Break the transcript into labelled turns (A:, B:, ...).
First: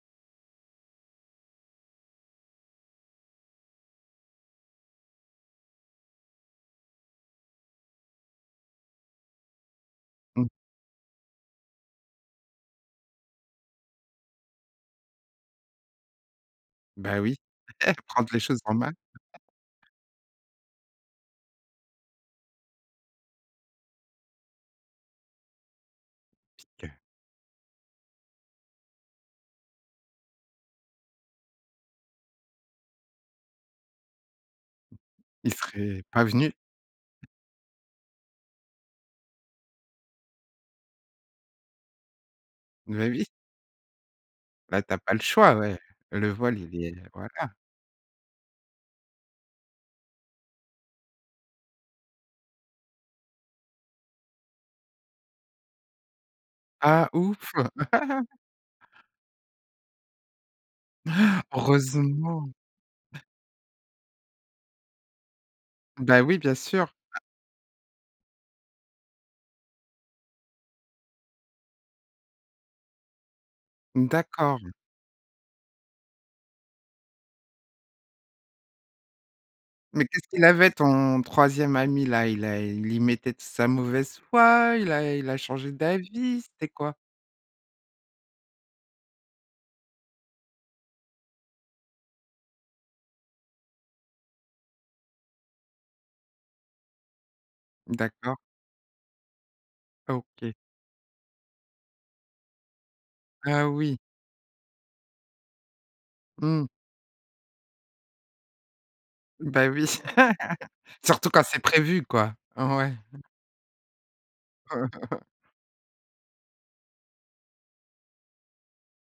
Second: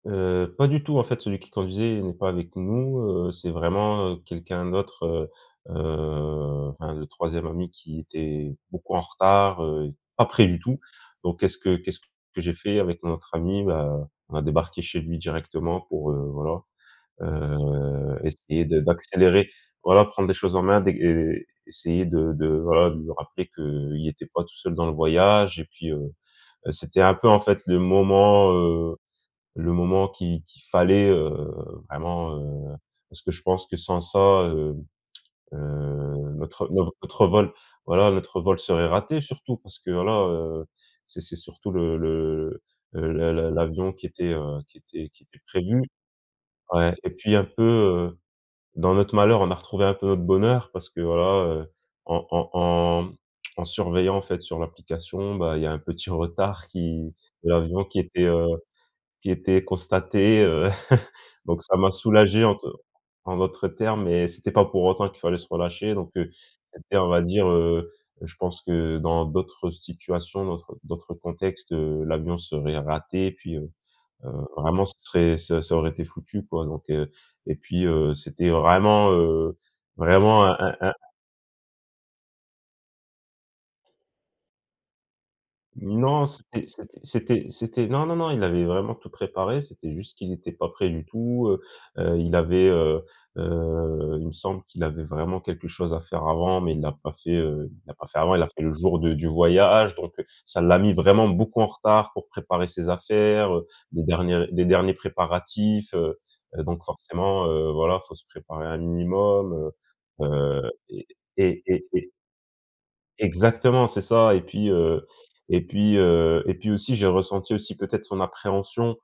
A: Heu, pas du tout en fait celui qui conduisait n'est pas avec nous, heu, c'est vraiment, heu, quelqu'un d'autre, heu heu, enfin le 3e ami qui était beaucoup en retard, heu, pas près
B: Mmh.
A: du tout, donc qu'est-ce que qu'est-ce que j'ai fait avec notre ami? Bah, on a débarqué chez lui directement pour, heu, voilà,
B: Ben oui, et
A: heu,
B: prendre les choses
A: essayer
B: en
A: de
B: main.
A: d'accélérer, voilà, prendre les choses en main, et essayer de de, voilà, de lui rappeler qu'il était pas tout seul dans le voyage et puis, heu,
B: OK.
A: c'était un peu en fait le moment, heu, le moment qu'il qu'il fallait, heu, vraiment, heu, parce que je pense que sans ça, heu
B: Il serait pas
A: heu,
B: venu.
A: notre, heu, notre vol voilà notre vol serait raté surtout parce que voilà, heu, c'est c'est surtout le le
B: Oui,
A: le
B: oui.
A: le l'avion qui était, heu, qui
B: Bah, tu as
A: était
B: pas le
A: qui était
B: choix ouais,
A: prévu
B: le vol il est
A: ouais, et puis un
B: voilà.
A: peu, heu, dans notre malheur, on a retrouvé un peu notre bonheur parce que voilà, heu, en en en, mmh, en surveillant en fait sur l'application, bah, il y a un petit retard
B: Ah
A: qui de
B: ouf!
A: l'avion qui était, heu, qui était était constaté, heu. Donc ça m'a soulagé
B: Heureusement!
A: en te en d'autres termes et c'était pas pour autant qu'il fallait se relâcher donc
B: Bah,
A: heu,
B: oui, bien sûr.
A: c'était on va dire, heu heu, je pense que dans d'autres situations, d'autr d'autres contextes, heu, l'avion serait raté. Puis, heu
B: N
A: heu,
B: d'accord.
A: vraiment, c'est très ça ça aurait été foutu quoi, donc heu, et puis, heu, c'était vraiment, heu,
B: Mais qu'est-ce
A: vraiment
B: qu'il
A: un
B: avait
A: un un
B: ton 3e ami là, il a il y mettait de sa mauvaise foi, il a il a changé
A: Non,
B: d'avis,
A: c'était
B: c'était quoi?
A: c'était c'était c'était non non non il avait vraiment tout préparé c'était juste qu'il était pas prêt du tout, heu heu, il avait, heu heu, il me semble qu'il avait vraiment quelque chose à faire avant, mais il l'a pas fait, heu, il l'a pas fait avant,
B: D'accord.
A: il a fait le jour de du voyage, donc heu,
B: OK.
A: ça l'a mis vraiment beaucoup en retard pour préparer ses affaires, heu,
B: Heu, oui.
A: les derniers les derniers préparatifs, heu heu,
B: Mmh.
A: donc forcément, heu, voilà, il faut se préparer un
B: Bah,
A: minimum,
B: oui,
A: heu heu, et
B: surtout quand c'est
A: et
B: prévu
A: et
B: quoi. Ouais. Mmh.
A: Exactement c'est ça et puis, heu, et puis, heu, et puis aussi j'ai ressenti aussi peut-être son appréhension.